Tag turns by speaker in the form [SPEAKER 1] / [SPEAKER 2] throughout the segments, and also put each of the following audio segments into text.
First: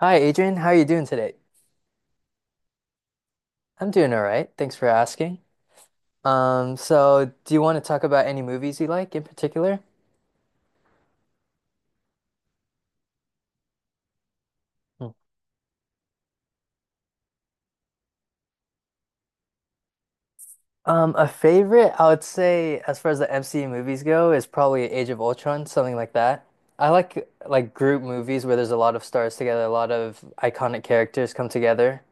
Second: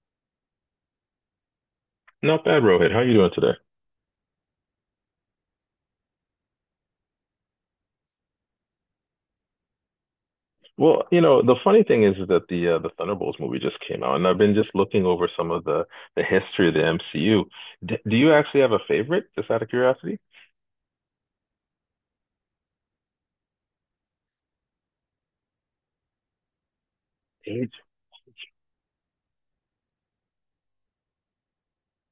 [SPEAKER 1] Hi, Adrian. How are you doing today?
[SPEAKER 2] Not bad, Rohit. How are you doing today?
[SPEAKER 1] I'm doing all right. Thanks for asking. So do you want to talk about any movies you like in particular?
[SPEAKER 2] Well, you know, the funny thing is that the Thunderbolts movie just came out, and I've been just looking
[SPEAKER 1] Hmm.
[SPEAKER 2] over some of the history of the MCU. Do you actually have a favorite, just out of curiosity?
[SPEAKER 1] A favorite, I would say, as far as the MCU movies go, is probably Age of Ultron, something like that. I like
[SPEAKER 2] Age.
[SPEAKER 1] group movies where there's a lot of stars together, a lot of iconic characters come together.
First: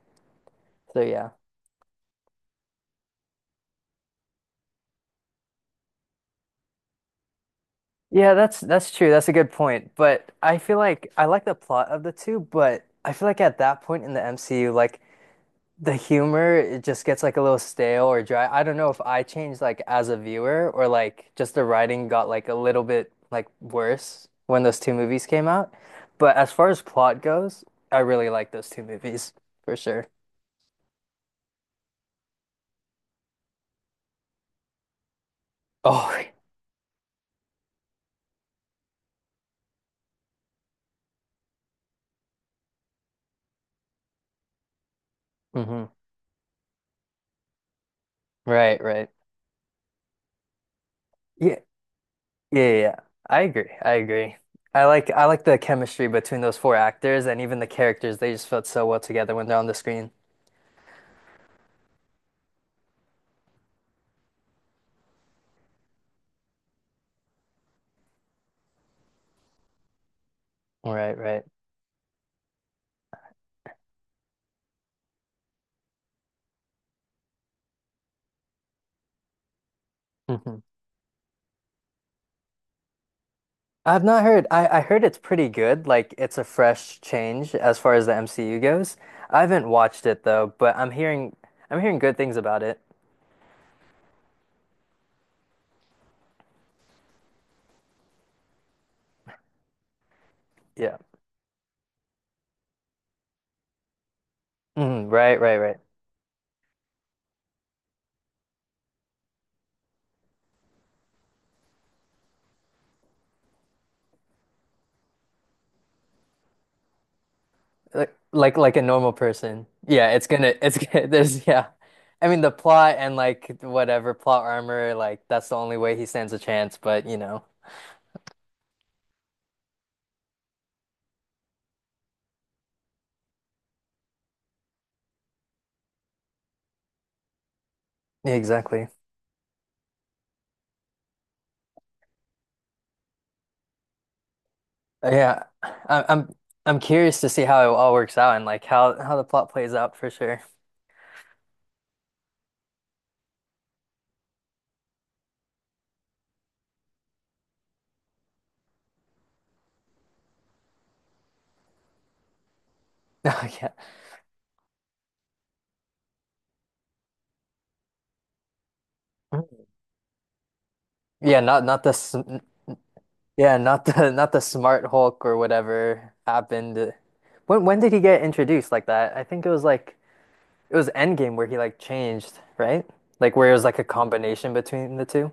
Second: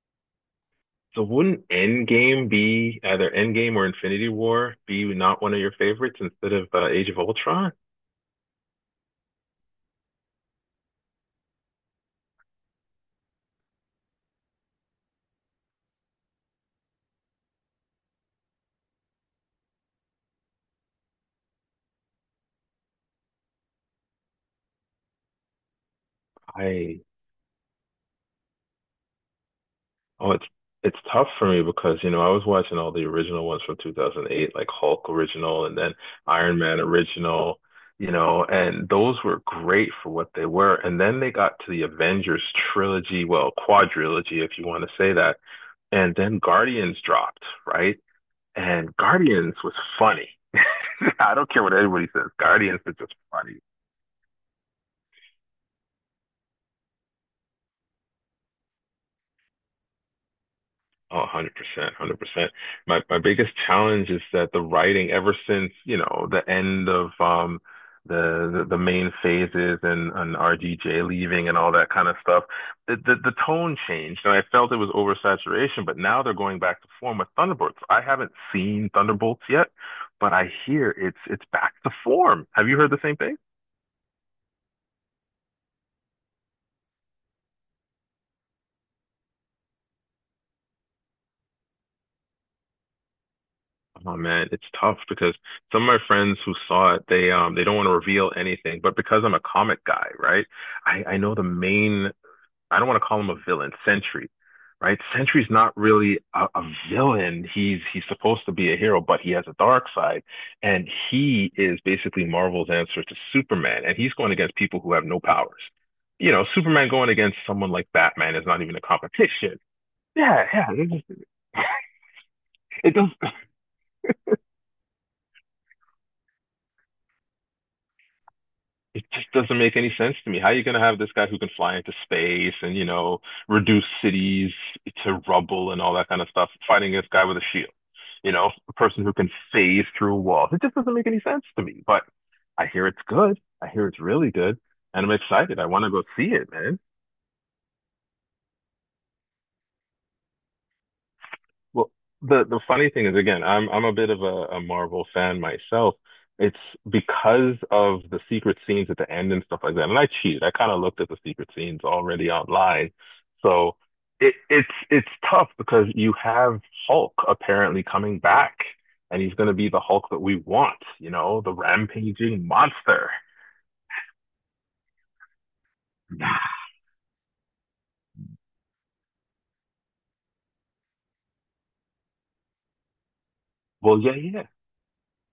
[SPEAKER 1] So
[SPEAKER 2] So
[SPEAKER 1] yeah.
[SPEAKER 2] wouldn't Endgame be either Endgame or Infinity War be not one of your favorites instead of Age of Ultron?
[SPEAKER 1] Yeah, that's true. That's a good point. But I feel like I like the plot of the two, but I feel like at that point in the MCU, like the humor it just gets like a little stale or dry. I don't know if I changed like as a viewer or like just the writing got like a little bit like worse when those two movies came out. But as far as
[SPEAKER 2] I
[SPEAKER 1] plot goes, I really like those two movies for sure.
[SPEAKER 2] oh, it's tough for me because, you know, I was watching all the original ones from 2008, like Hulk original and then
[SPEAKER 1] Oh.
[SPEAKER 2] Iron Man original, you know, and those were great for what they were. And then they got to the Avengers trilogy, well, quadrilogy, if you want to say that.
[SPEAKER 1] Hmm.
[SPEAKER 2] And then Guardians dropped, right?
[SPEAKER 1] Right,
[SPEAKER 2] And
[SPEAKER 1] right.
[SPEAKER 2] Guardians was funny. I don't
[SPEAKER 1] Yeah,
[SPEAKER 2] care what anybody says.
[SPEAKER 1] yeah, yeah,
[SPEAKER 2] Guardians is
[SPEAKER 1] yeah.
[SPEAKER 2] just
[SPEAKER 1] I
[SPEAKER 2] funny.
[SPEAKER 1] agree. I agree. I like the chemistry between those four actors and even the characters. They just felt so well together when they're on the screen.
[SPEAKER 2] Oh, 100%, 100%. My biggest challenge is that the writing, ever since, you know, the end of the main phases and, RDJ
[SPEAKER 1] Right, right.
[SPEAKER 2] leaving and all that kind of stuff, the tone changed, and I felt it was oversaturation, but now they're going back to form with Thunderbolts. I haven't seen Thunderbolts yet, but I hear it's back to form. Have you heard the same thing?
[SPEAKER 1] I've not heard. I heard it's pretty good. Like it's a fresh change as far as the MCU goes. I haven't watched it though, but I'm hearing good things about it.
[SPEAKER 2] Oh man, it's tough because some of my friends who saw it, they don't want to reveal anything. But because I'm a comic guy, right?
[SPEAKER 1] Yeah.
[SPEAKER 2] I know the main. I don't want to call him a villain, Sentry, right?
[SPEAKER 1] Mhm, right,
[SPEAKER 2] Sentry's
[SPEAKER 1] right, right.
[SPEAKER 2] not really a villain. He's supposed to be a hero, but he has a dark side, and he is basically Marvel's answer to Superman. And he's going against people who have no powers. You know, Superman going against someone like
[SPEAKER 1] Like
[SPEAKER 2] Batman is
[SPEAKER 1] like
[SPEAKER 2] not
[SPEAKER 1] like
[SPEAKER 2] even a
[SPEAKER 1] a normal
[SPEAKER 2] competition.
[SPEAKER 1] person. Yeah, it's
[SPEAKER 2] Yeah,
[SPEAKER 1] gonna
[SPEAKER 2] yeah.
[SPEAKER 1] it's
[SPEAKER 2] It,
[SPEAKER 1] gonna
[SPEAKER 2] just,
[SPEAKER 1] there's yeah. I mean the
[SPEAKER 2] it
[SPEAKER 1] plot
[SPEAKER 2] does
[SPEAKER 1] and like whatever plot armor, like that's the only way he stands a chance, but you know.
[SPEAKER 2] it just doesn't make any sense to me. How are you going to have this guy who can fly into space and, you know, reduce cities to rubble and all that kind of stuff fighting this guy with a shield? You
[SPEAKER 1] Yeah,
[SPEAKER 2] know, a
[SPEAKER 1] exactly.
[SPEAKER 2] person who can phase through walls. It just doesn't make any sense to me. But I hear it's good. I hear it's really good. And
[SPEAKER 1] Uh,
[SPEAKER 2] I'm
[SPEAKER 1] Yeah.
[SPEAKER 2] excited. I want to go
[SPEAKER 1] I,
[SPEAKER 2] see
[SPEAKER 1] I'm
[SPEAKER 2] it, man.
[SPEAKER 1] I'm curious to see how it all works out and like how the plot plays out for sure.
[SPEAKER 2] Well, the funny thing is, again, I'm a bit of a Marvel fan myself. It's because of the secret scenes at the end and stuff like that. And I cheated. I kind of looked at the secret scenes already online.
[SPEAKER 1] Yeah.
[SPEAKER 2] So it's tough because you have Hulk apparently coming back, and he's going to be the Hulk that we want, you
[SPEAKER 1] Yeah,
[SPEAKER 2] know, the
[SPEAKER 1] not this.
[SPEAKER 2] rampaging monster.
[SPEAKER 1] Yeah, not the not the Smart Hulk or whatever happened. When did he get introduced like that? I think it was like it was Endgame where he like changed, right? Like where it was like a
[SPEAKER 2] Well, yeah, yeah,
[SPEAKER 1] combination between the 2.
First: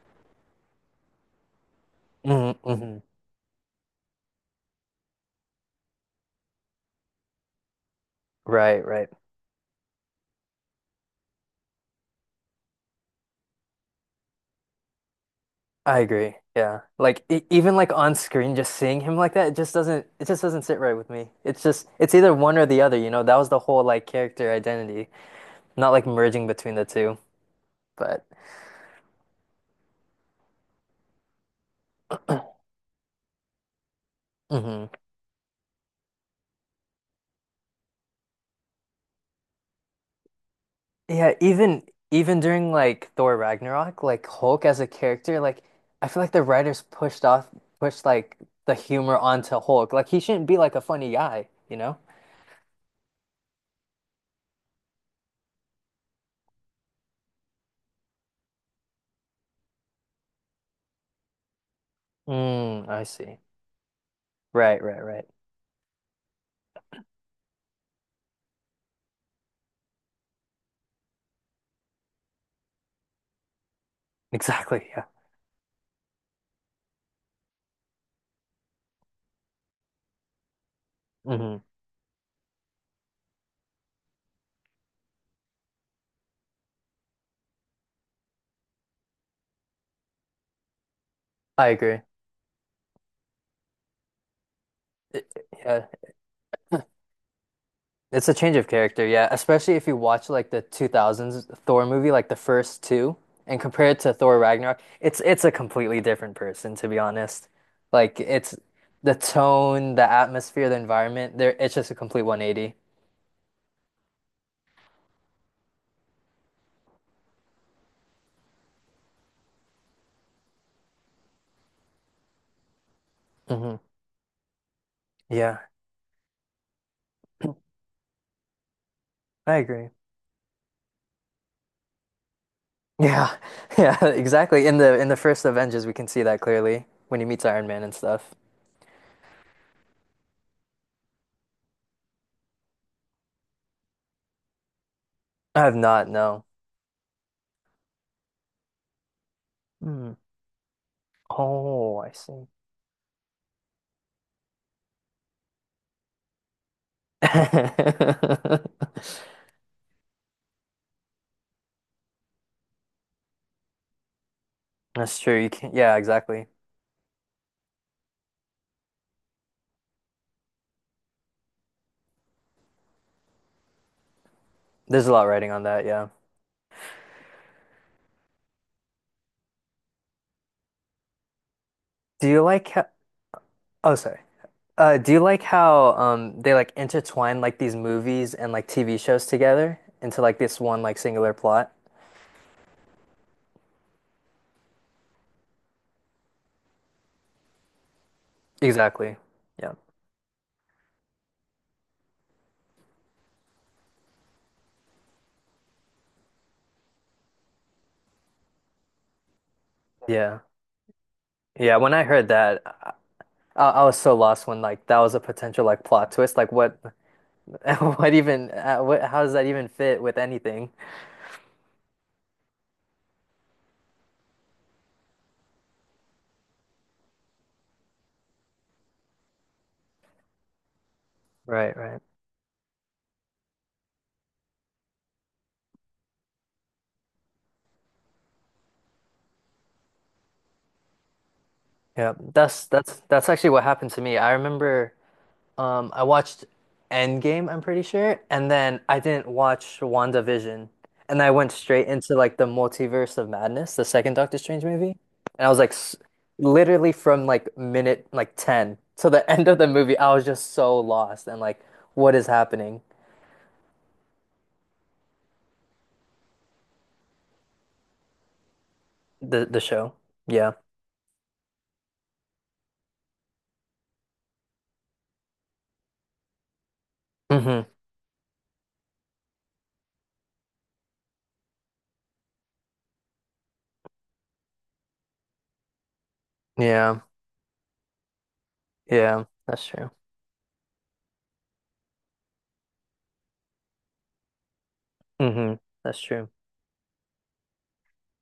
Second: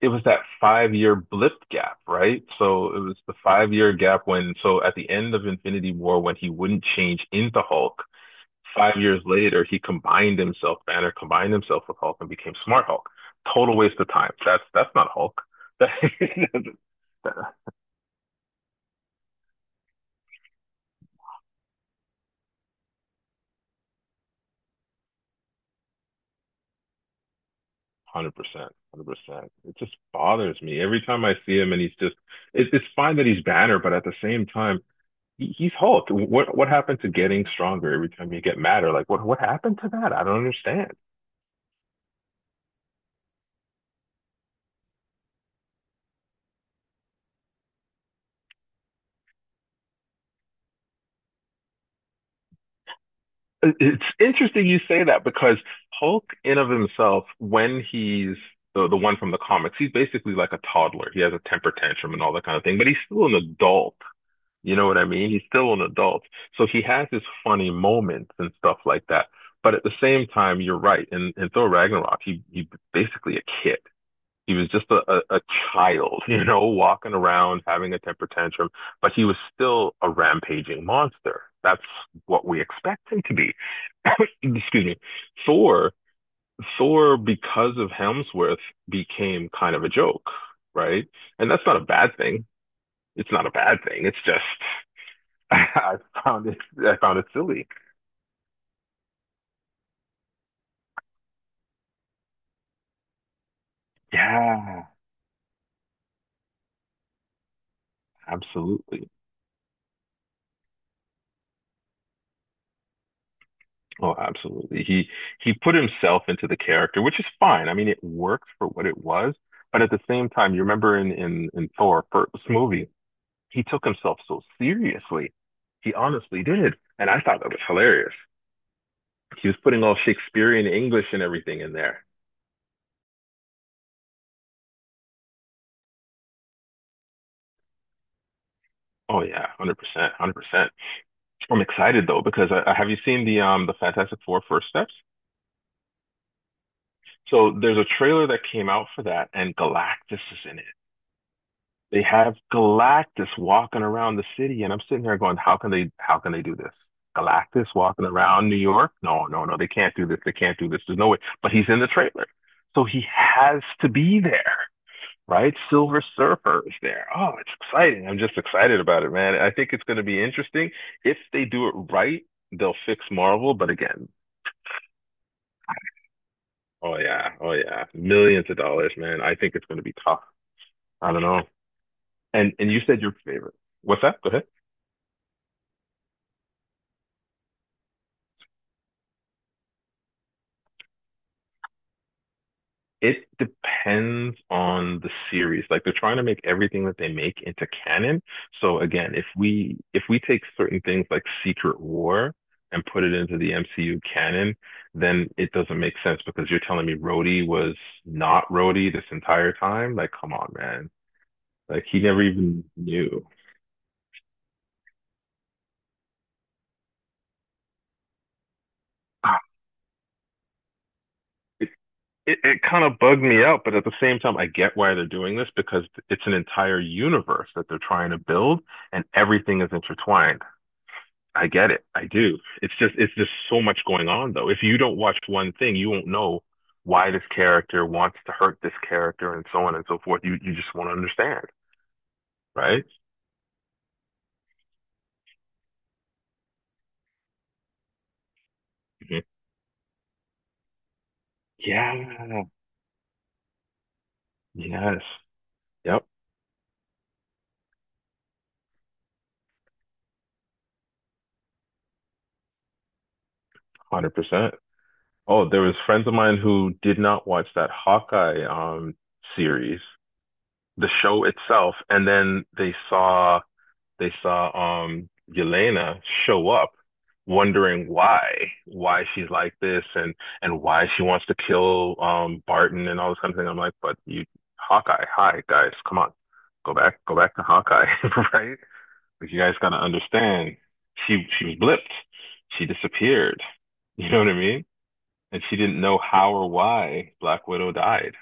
[SPEAKER 2] it was that 5 year blip gap, right?
[SPEAKER 1] Hmm.
[SPEAKER 2] So
[SPEAKER 1] Hmm.
[SPEAKER 2] it was the 5 year gap when, so at the end of Infinity War, when he wouldn't change into Hulk,
[SPEAKER 1] Right,
[SPEAKER 2] five
[SPEAKER 1] right.
[SPEAKER 2] years later, he combined himself, Banner combined himself with Hulk and became Smart Hulk. Total waste of time. That's not Hulk.
[SPEAKER 1] I agree.
[SPEAKER 2] one
[SPEAKER 1] Yeah. Like e even like on screen just seeing him like that, it just doesn't sit right with me. It's just it's either one or the other, you know? That was the whole like character identity, not like merging between the two. But
[SPEAKER 2] Hundred percent, 100%. It just bothers me every time I see him, and he's just. It's fine that he's Banner, but at the same time,
[SPEAKER 1] mhm.
[SPEAKER 2] he's Hulk. What happened to getting stronger every time you get madder? Like what happened to that? I don't understand.
[SPEAKER 1] Yeah, even during like Thor Ragnarok, like Hulk as a character, like I feel like the writers pushed like the humor onto Hulk. Like he shouldn't be like a funny guy, you know?
[SPEAKER 2] It's interesting you say that because Hulk, in of himself, when he's the one from the comics, he's basically like a toddler. He has a temper tantrum and all that kind of thing,
[SPEAKER 1] Mm,
[SPEAKER 2] but he's
[SPEAKER 1] I
[SPEAKER 2] still an
[SPEAKER 1] see.
[SPEAKER 2] adult. You
[SPEAKER 1] Right,
[SPEAKER 2] know what
[SPEAKER 1] right,
[SPEAKER 2] I
[SPEAKER 1] right.
[SPEAKER 2] mean? He's still an adult. So he has his funny moments and stuff like that. But at the same time, you're right. In Thor Ragnarok, he basically a kid. He was
[SPEAKER 1] Exactly.
[SPEAKER 2] just a,
[SPEAKER 1] Yeah.
[SPEAKER 2] a, a child, you know, walking around, having a temper tantrum, but he was still a rampaging monster.
[SPEAKER 1] hmm
[SPEAKER 2] That's what we expect him to be. Excuse me. Thor, Thor, because of Hemsworth, became kind of a joke, right? And that's
[SPEAKER 1] I
[SPEAKER 2] not a
[SPEAKER 1] agree.
[SPEAKER 2] bad thing. It's not a bad thing. It's just
[SPEAKER 1] Yeah.
[SPEAKER 2] I I found it silly.
[SPEAKER 1] It's a change of character, yeah. Especially if you watch like the 2000s Thor movie, like the first two, and compare it to Thor Ragnarok,
[SPEAKER 2] Yeah,
[SPEAKER 1] it's a completely different person, to be honest. Like it's
[SPEAKER 2] absolutely.
[SPEAKER 1] the tone, the atmosphere, the environment, there it's just a complete 180.
[SPEAKER 2] Oh, absolutely. He put himself into the character, which is fine. I mean, it worked for what it was, but at the same time, you remember in in Thor first movie, he
[SPEAKER 1] Hmm.
[SPEAKER 2] took himself so seriously.
[SPEAKER 1] Yeah,
[SPEAKER 2] He honestly did, and I thought that was hilarious. He
[SPEAKER 1] I
[SPEAKER 2] was putting
[SPEAKER 1] agree.
[SPEAKER 2] all Shakespearean English and everything in there.
[SPEAKER 1] Yeah. Yeah, exactly. In the first Avengers, we can see that clearly when he meets Iron Man and stuff.
[SPEAKER 2] Oh yeah, 100%, 100%. I'm excited though because have you seen the Fantastic Four First Steps?
[SPEAKER 1] I have not, no.
[SPEAKER 2] So there's a trailer that came out for that, and
[SPEAKER 1] Hmm.
[SPEAKER 2] Galactus is in it.
[SPEAKER 1] Oh,
[SPEAKER 2] They
[SPEAKER 1] I
[SPEAKER 2] have
[SPEAKER 1] see.
[SPEAKER 2] Galactus walking around the city, and I'm sitting there going, "How can they? How can they do this? Galactus walking around New York? No, no, no. They can't do this. They can't do this. There's no way." But he's in the trailer, so he has to be there,
[SPEAKER 1] That's true. You
[SPEAKER 2] right?
[SPEAKER 1] can, yeah,
[SPEAKER 2] Silver
[SPEAKER 1] exactly.
[SPEAKER 2] Surfer is there. Oh, it's exciting. I'm just excited about it, man. I think it's going to be interesting. If they do it right, they'll fix Marvel. But again,
[SPEAKER 1] There's a lot writing on that, yeah.
[SPEAKER 2] oh yeah, oh yeah, millions of dollars, man. I think it's going to be tough. I don't know.
[SPEAKER 1] Do you
[SPEAKER 2] And
[SPEAKER 1] like
[SPEAKER 2] and you
[SPEAKER 1] how,
[SPEAKER 2] said your favorite.
[SPEAKER 1] oh,
[SPEAKER 2] What's
[SPEAKER 1] sorry.
[SPEAKER 2] that? Go ahead.
[SPEAKER 1] Do you like how they like intertwine like these movies and like TV shows together into like this one like singular plot?
[SPEAKER 2] It depends on the series. Like they're trying to make everything that they make into canon. So again,
[SPEAKER 1] Exactly.
[SPEAKER 2] if
[SPEAKER 1] Yeah.
[SPEAKER 2] we if we take certain things like Secret War and put it into the MCU canon, then it doesn't make sense because you're telling me Rhodey was not Rhodey this entire time. Like, come
[SPEAKER 1] Yeah.
[SPEAKER 2] on, man.
[SPEAKER 1] Yeah,
[SPEAKER 2] Like
[SPEAKER 1] when
[SPEAKER 2] he
[SPEAKER 1] I
[SPEAKER 2] never
[SPEAKER 1] heard that,
[SPEAKER 2] even knew.
[SPEAKER 1] I was so lost when like that was a potential like plot twist. Like what what even what how does
[SPEAKER 2] Ah,
[SPEAKER 1] that even fit with anything?
[SPEAKER 2] It, it kind of bugged me out, but at the same time, I get why they're doing this because it's an entire universe that they're trying to build and everything is intertwined. I get
[SPEAKER 1] Right,
[SPEAKER 2] it.
[SPEAKER 1] right.
[SPEAKER 2] I do. It's just so much going on though. If you don't watch one thing, you won't know why this character wants to hurt this character and so on and so forth. You just won't understand,
[SPEAKER 1] Yeah. That's
[SPEAKER 2] right?
[SPEAKER 1] that's that's actually what happened to me. I remember. I watched Endgame, I'm pretty sure, and then I
[SPEAKER 2] Mhm.
[SPEAKER 1] didn't watch WandaVision. And I went straight into like the
[SPEAKER 2] Yeah.
[SPEAKER 1] Multiverse of Madness, the second Doctor Strange movie.
[SPEAKER 2] Yes.
[SPEAKER 1] And I was like s
[SPEAKER 2] Yep.
[SPEAKER 1] literally from like minute like 10 to the end of the movie, I was just so lost and like what is happening?
[SPEAKER 2] 100%. Oh, there was friends of mine who did not watch that Hawkeye
[SPEAKER 1] The
[SPEAKER 2] series,
[SPEAKER 1] show. Yeah.
[SPEAKER 2] the show itself, and then they saw Yelena show up
[SPEAKER 1] Hmm.
[SPEAKER 2] wondering why she's like this and why she wants to kill Barton and all this kind of thing. I'm like, but you Hawkeye, hi guys, come on,
[SPEAKER 1] Yeah.
[SPEAKER 2] go back to Hawkeye, right?
[SPEAKER 1] Yeah,
[SPEAKER 2] Because you guys
[SPEAKER 1] that's
[SPEAKER 2] gotta
[SPEAKER 1] true.
[SPEAKER 2] understand, she was blipped, she disappeared, you know what I mean? And
[SPEAKER 1] Hmm.
[SPEAKER 2] she didn't know
[SPEAKER 1] That's true.
[SPEAKER 2] how or why Black Widow died.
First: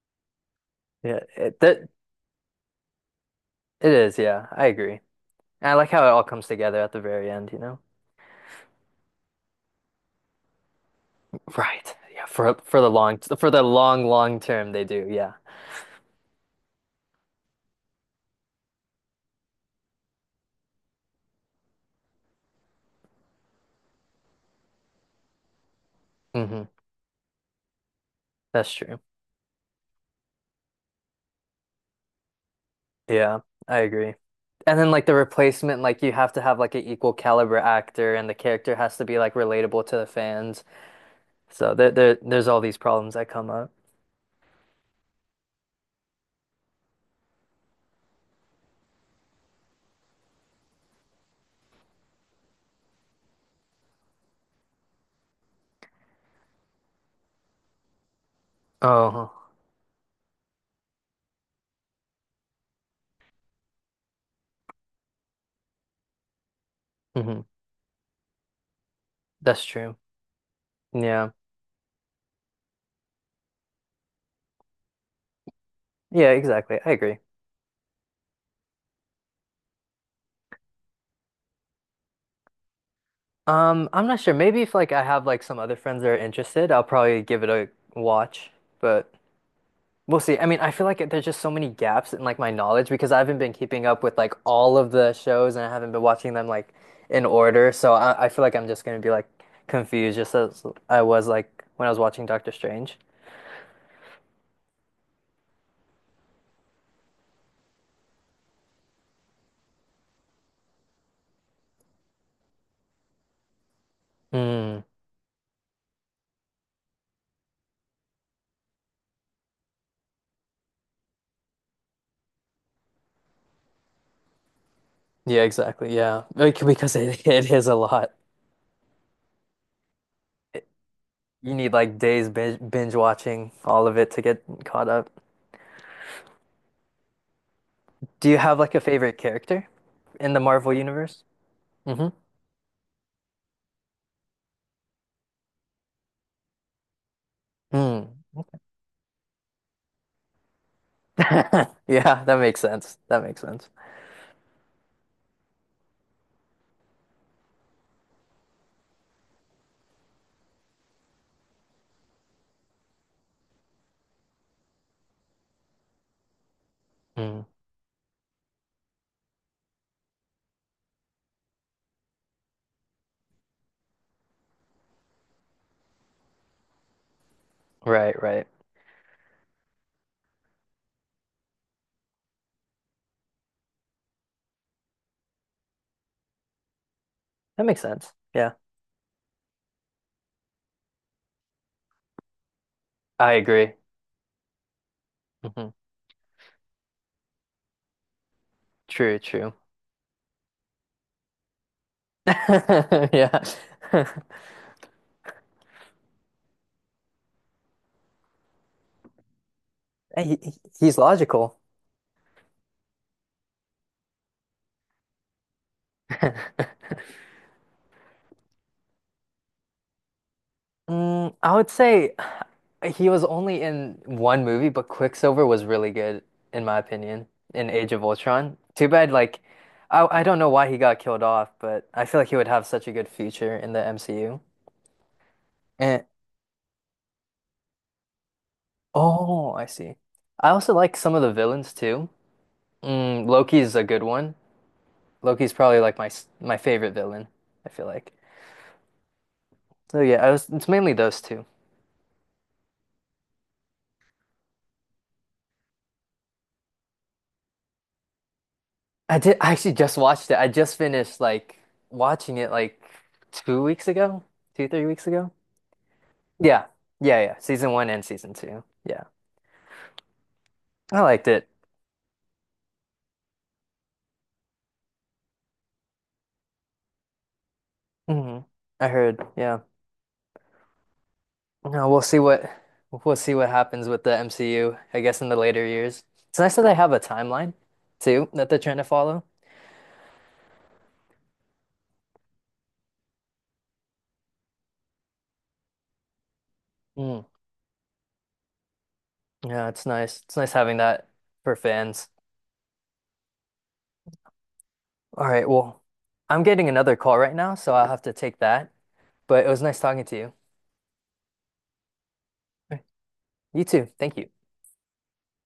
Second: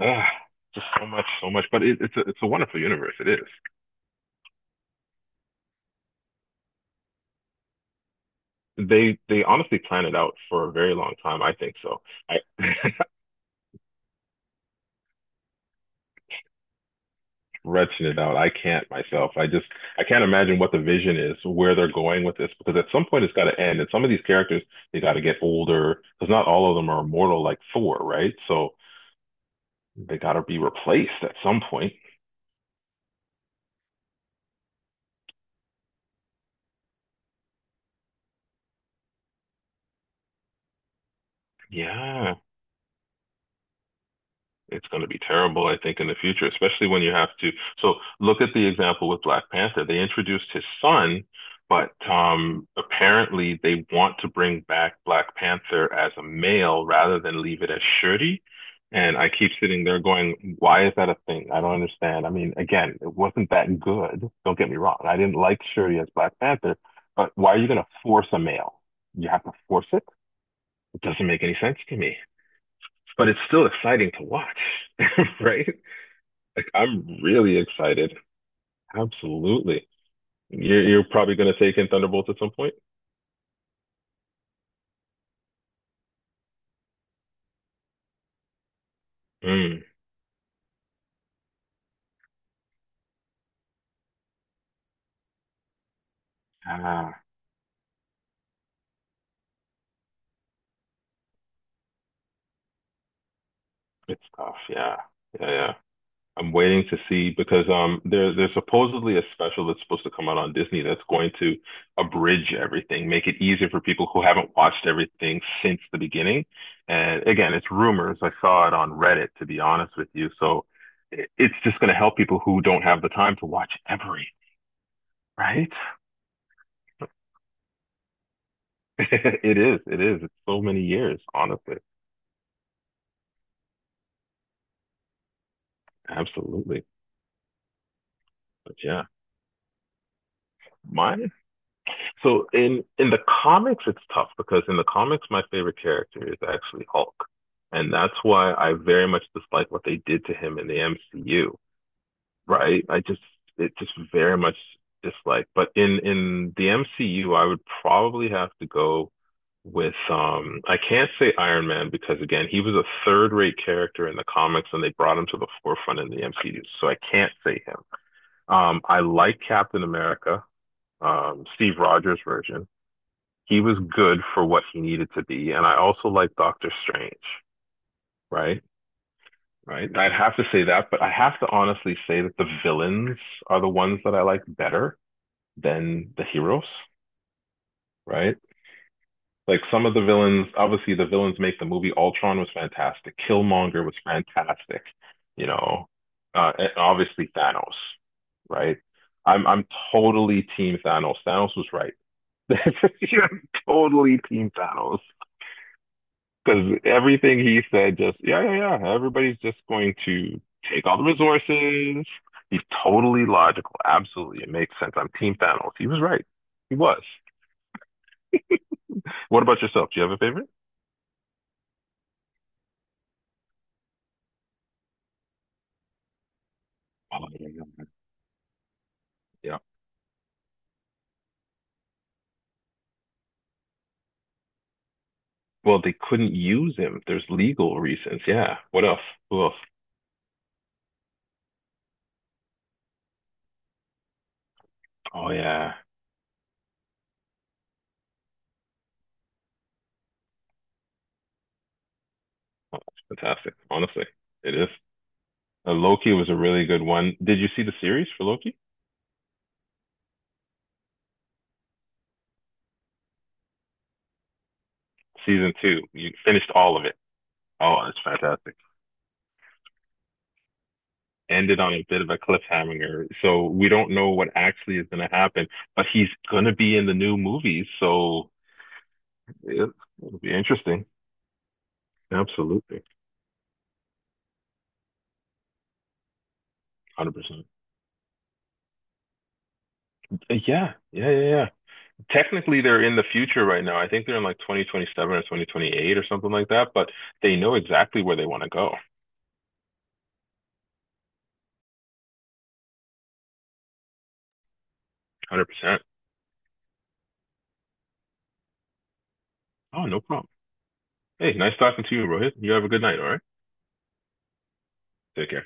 [SPEAKER 2] Ugh,
[SPEAKER 1] Yeah,
[SPEAKER 2] so much. But it's a wonderful universe. It is.
[SPEAKER 1] it is, yeah. I agree. And I like how it all comes together at the very end, you know?
[SPEAKER 2] They honestly plan it out for a very long time. I think
[SPEAKER 1] Right.
[SPEAKER 2] so.
[SPEAKER 1] Yeah,
[SPEAKER 2] I
[SPEAKER 1] for for the long for the long long term they do. Yeah.
[SPEAKER 2] retching it out. I can't myself. I just I can't imagine what the vision is, where they're going with this, because at some point it's got to end. And some of these characters they got to get older, because not
[SPEAKER 1] Hmm.
[SPEAKER 2] all of them are immortal like Thor, right?
[SPEAKER 1] That's
[SPEAKER 2] So
[SPEAKER 1] true.
[SPEAKER 2] they got to be replaced at some point.
[SPEAKER 1] Yeah, I agree. And then like the replacement like you have to have like an equal caliber actor and the character has to be like relatable to the fans. So there there
[SPEAKER 2] Yeah,
[SPEAKER 1] there's all these problems that come up.
[SPEAKER 2] it's going to be terrible, I think, in the future, especially when you have to. So look at the example with Black Panther. They introduced his son, but apparently they want to bring back Black Panther as a male rather than leave it as Shuri. And I
[SPEAKER 1] Oh.
[SPEAKER 2] keep sitting there going, why is that a thing? I don't understand. I mean, again, it wasn't that good. Don't get me wrong. I didn't like Shuri as Black Panther, but
[SPEAKER 1] Hmm.
[SPEAKER 2] why are you going to force a male? You have to
[SPEAKER 1] That's
[SPEAKER 2] force
[SPEAKER 1] true.
[SPEAKER 2] it? It doesn't
[SPEAKER 1] Yeah.
[SPEAKER 2] make any sense to me, but it's still exciting to watch, right?
[SPEAKER 1] Yeah,
[SPEAKER 2] Like
[SPEAKER 1] exactly. I
[SPEAKER 2] I'm
[SPEAKER 1] agree.
[SPEAKER 2] really excited. Absolutely. You're probably gonna take in Thunderbolts at some point.
[SPEAKER 1] I'm not sure. Maybe if like I have like some other friends that are interested, I'll probably give it a watch. But
[SPEAKER 2] Mm.
[SPEAKER 1] we'll see. I mean, I feel like there's just so many gaps in like my knowledge because I haven't been keeping up with like all of the shows and I haven't been watching them like
[SPEAKER 2] Ah,
[SPEAKER 1] in order. So I feel like I'm just gonna be like confused just as I was like when I was watching Doctor Strange.
[SPEAKER 2] good stuff. Yeah. Yeah, yeah. I'm waiting to see because there's supposedly a special that's supposed to come out on Disney that's going to abridge everything, make it easier for people who haven't
[SPEAKER 1] Mm.
[SPEAKER 2] watched everything since the beginning. And again, it's rumors. I saw it on Reddit, to be honest with you. So it's just going to help people who don't have the time to watch every,
[SPEAKER 1] Yeah,
[SPEAKER 2] right?
[SPEAKER 1] exactly. Yeah. Like, because it is a lot.
[SPEAKER 2] It is. It is. It's so
[SPEAKER 1] It-
[SPEAKER 2] many years,
[SPEAKER 1] you need
[SPEAKER 2] honestly.
[SPEAKER 1] like days binge, binge watching all of it to get caught up.
[SPEAKER 2] Absolutely.
[SPEAKER 1] Do you have like
[SPEAKER 2] But
[SPEAKER 1] a
[SPEAKER 2] yeah,
[SPEAKER 1] favorite character in the Marvel universe?
[SPEAKER 2] mine.
[SPEAKER 1] Mm-hmm.
[SPEAKER 2] So in the comics, it's tough because in the comics, my favorite character is actually Hulk, and
[SPEAKER 1] Mm.
[SPEAKER 2] that's why I very much dislike what they did to him in the MCU.
[SPEAKER 1] Yeah, that makes
[SPEAKER 2] Right?
[SPEAKER 1] sense.
[SPEAKER 2] I just
[SPEAKER 1] That makes sense.
[SPEAKER 2] it just very much dislike. But in the MCU, I would probably have to go with I can't say Iron Man because again, he was a third-rate character in the comics and they brought him to the forefront in the MCU, so I can't
[SPEAKER 1] Mm.
[SPEAKER 2] say him. I like Captain America, Steve Rogers version. He was good for what he needed to be, and I also like Doctor Strange,
[SPEAKER 1] Right, right.
[SPEAKER 2] right? Right? I'd have to say that, but I have to honestly say that the villains are the ones that I like better than the heroes,
[SPEAKER 1] That makes sense.
[SPEAKER 2] right?
[SPEAKER 1] Yeah.
[SPEAKER 2] Like some of the villains, obviously the villains make the movie. Ultron was fantastic.
[SPEAKER 1] I agree.
[SPEAKER 2] Killmonger was fantastic, you
[SPEAKER 1] Hmm.
[SPEAKER 2] know, and obviously Thanos, right?
[SPEAKER 1] True,
[SPEAKER 2] I'm
[SPEAKER 1] true.
[SPEAKER 2] I'm totally team Thanos. Thanos was right. Yeah, I'm
[SPEAKER 1] Yeah.
[SPEAKER 2] totally team Thanos. Because everything he said, just yeah, yeah, yeah. Everybody's just going
[SPEAKER 1] He,
[SPEAKER 2] to
[SPEAKER 1] he-
[SPEAKER 2] take
[SPEAKER 1] he's
[SPEAKER 2] all the
[SPEAKER 1] logical.
[SPEAKER 2] resources. He's totally logical. Absolutely, it makes sense. I'm Team Thanos. He was right. He was. What about yourself? Do you have a favorite?
[SPEAKER 1] I would say he was only in one movie, but Quicksilver was really good, in my
[SPEAKER 2] Oh,
[SPEAKER 1] opinion,
[SPEAKER 2] yeah, yeah,
[SPEAKER 1] in
[SPEAKER 2] yeah.
[SPEAKER 1] Age of Ultron. Too bad, like,
[SPEAKER 2] Yeah.
[SPEAKER 1] I don't know why he got killed off, but I feel like he would have such a good future in the MCU.
[SPEAKER 2] Well, they
[SPEAKER 1] And,
[SPEAKER 2] couldn't use him. There's legal reasons. Yeah. What else? Who
[SPEAKER 1] oh,
[SPEAKER 2] else?
[SPEAKER 1] I see. I also like some of the villains too. Loki is a good one.
[SPEAKER 2] Oh
[SPEAKER 1] Loki's
[SPEAKER 2] yeah.
[SPEAKER 1] probably like my favorite villain, I feel like. So yeah, I was it's mainly those two.
[SPEAKER 2] Oh, that's fantastic. Honestly, it is. Loki was a really good one. Did you see the series for Loki?
[SPEAKER 1] I actually just watched it. I just finished like watching it like 2 weeks ago, two, 3 weeks ago.
[SPEAKER 2] Season two. You finished
[SPEAKER 1] Yeah.
[SPEAKER 2] all of it.
[SPEAKER 1] Yeah, yeah. Season
[SPEAKER 2] Oh,
[SPEAKER 1] one
[SPEAKER 2] that's
[SPEAKER 1] and season
[SPEAKER 2] fantastic.
[SPEAKER 1] two. Yeah. I liked it.
[SPEAKER 2] Ended on a bit of a cliffhanger. So we don't know what actually is going to happen, but he's going to be in the new movies. So
[SPEAKER 1] hmm I heard, yeah.
[SPEAKER 2] it, it'll be interesting.
[SPEAKER 1] No, we'll see what
[SPEAKER 2] Absolutely.
[SPEAKER 1] we'll see what happens with the MCU, I guess in the later years. It's nice that they have a
[SPEAKER 2] 100%.
[SPEAKER 1] timeline too that they're trying to follow.
[SPEAKER 2] Yeah. Yeah. Yeah. Yeah. Technically, they're in the future right now. I think they're in like 2027 or 2028 or something like that, but
[SPEAKER 1] Mm.
[SPEAKER 2] they know exactly where they want to go.
[SPEAKER 1] Yeah, it's nice. It's nice having that for fans. All right, well,
[SPEAKER 2] 100%.
[SPEAKER 1] I'm getting another call right now, so I'll have to take that. But it was nice
[SPEAKER 2] Oh, no
[SPEAKER 1] talking to
[SPEAKER 2] problem.
[SPEAKER 1] you.
[SPEAKER 2] Hey, nice talking to you, Rohit. You have a
[SPEAKER 1] All
[SPEAKER 2] good
[SPEAKER 1] right.
[SPEAKER 2] night. All right.
[SPEAKER 1] You too. Thank you.
[SPEAKER 2] Take care.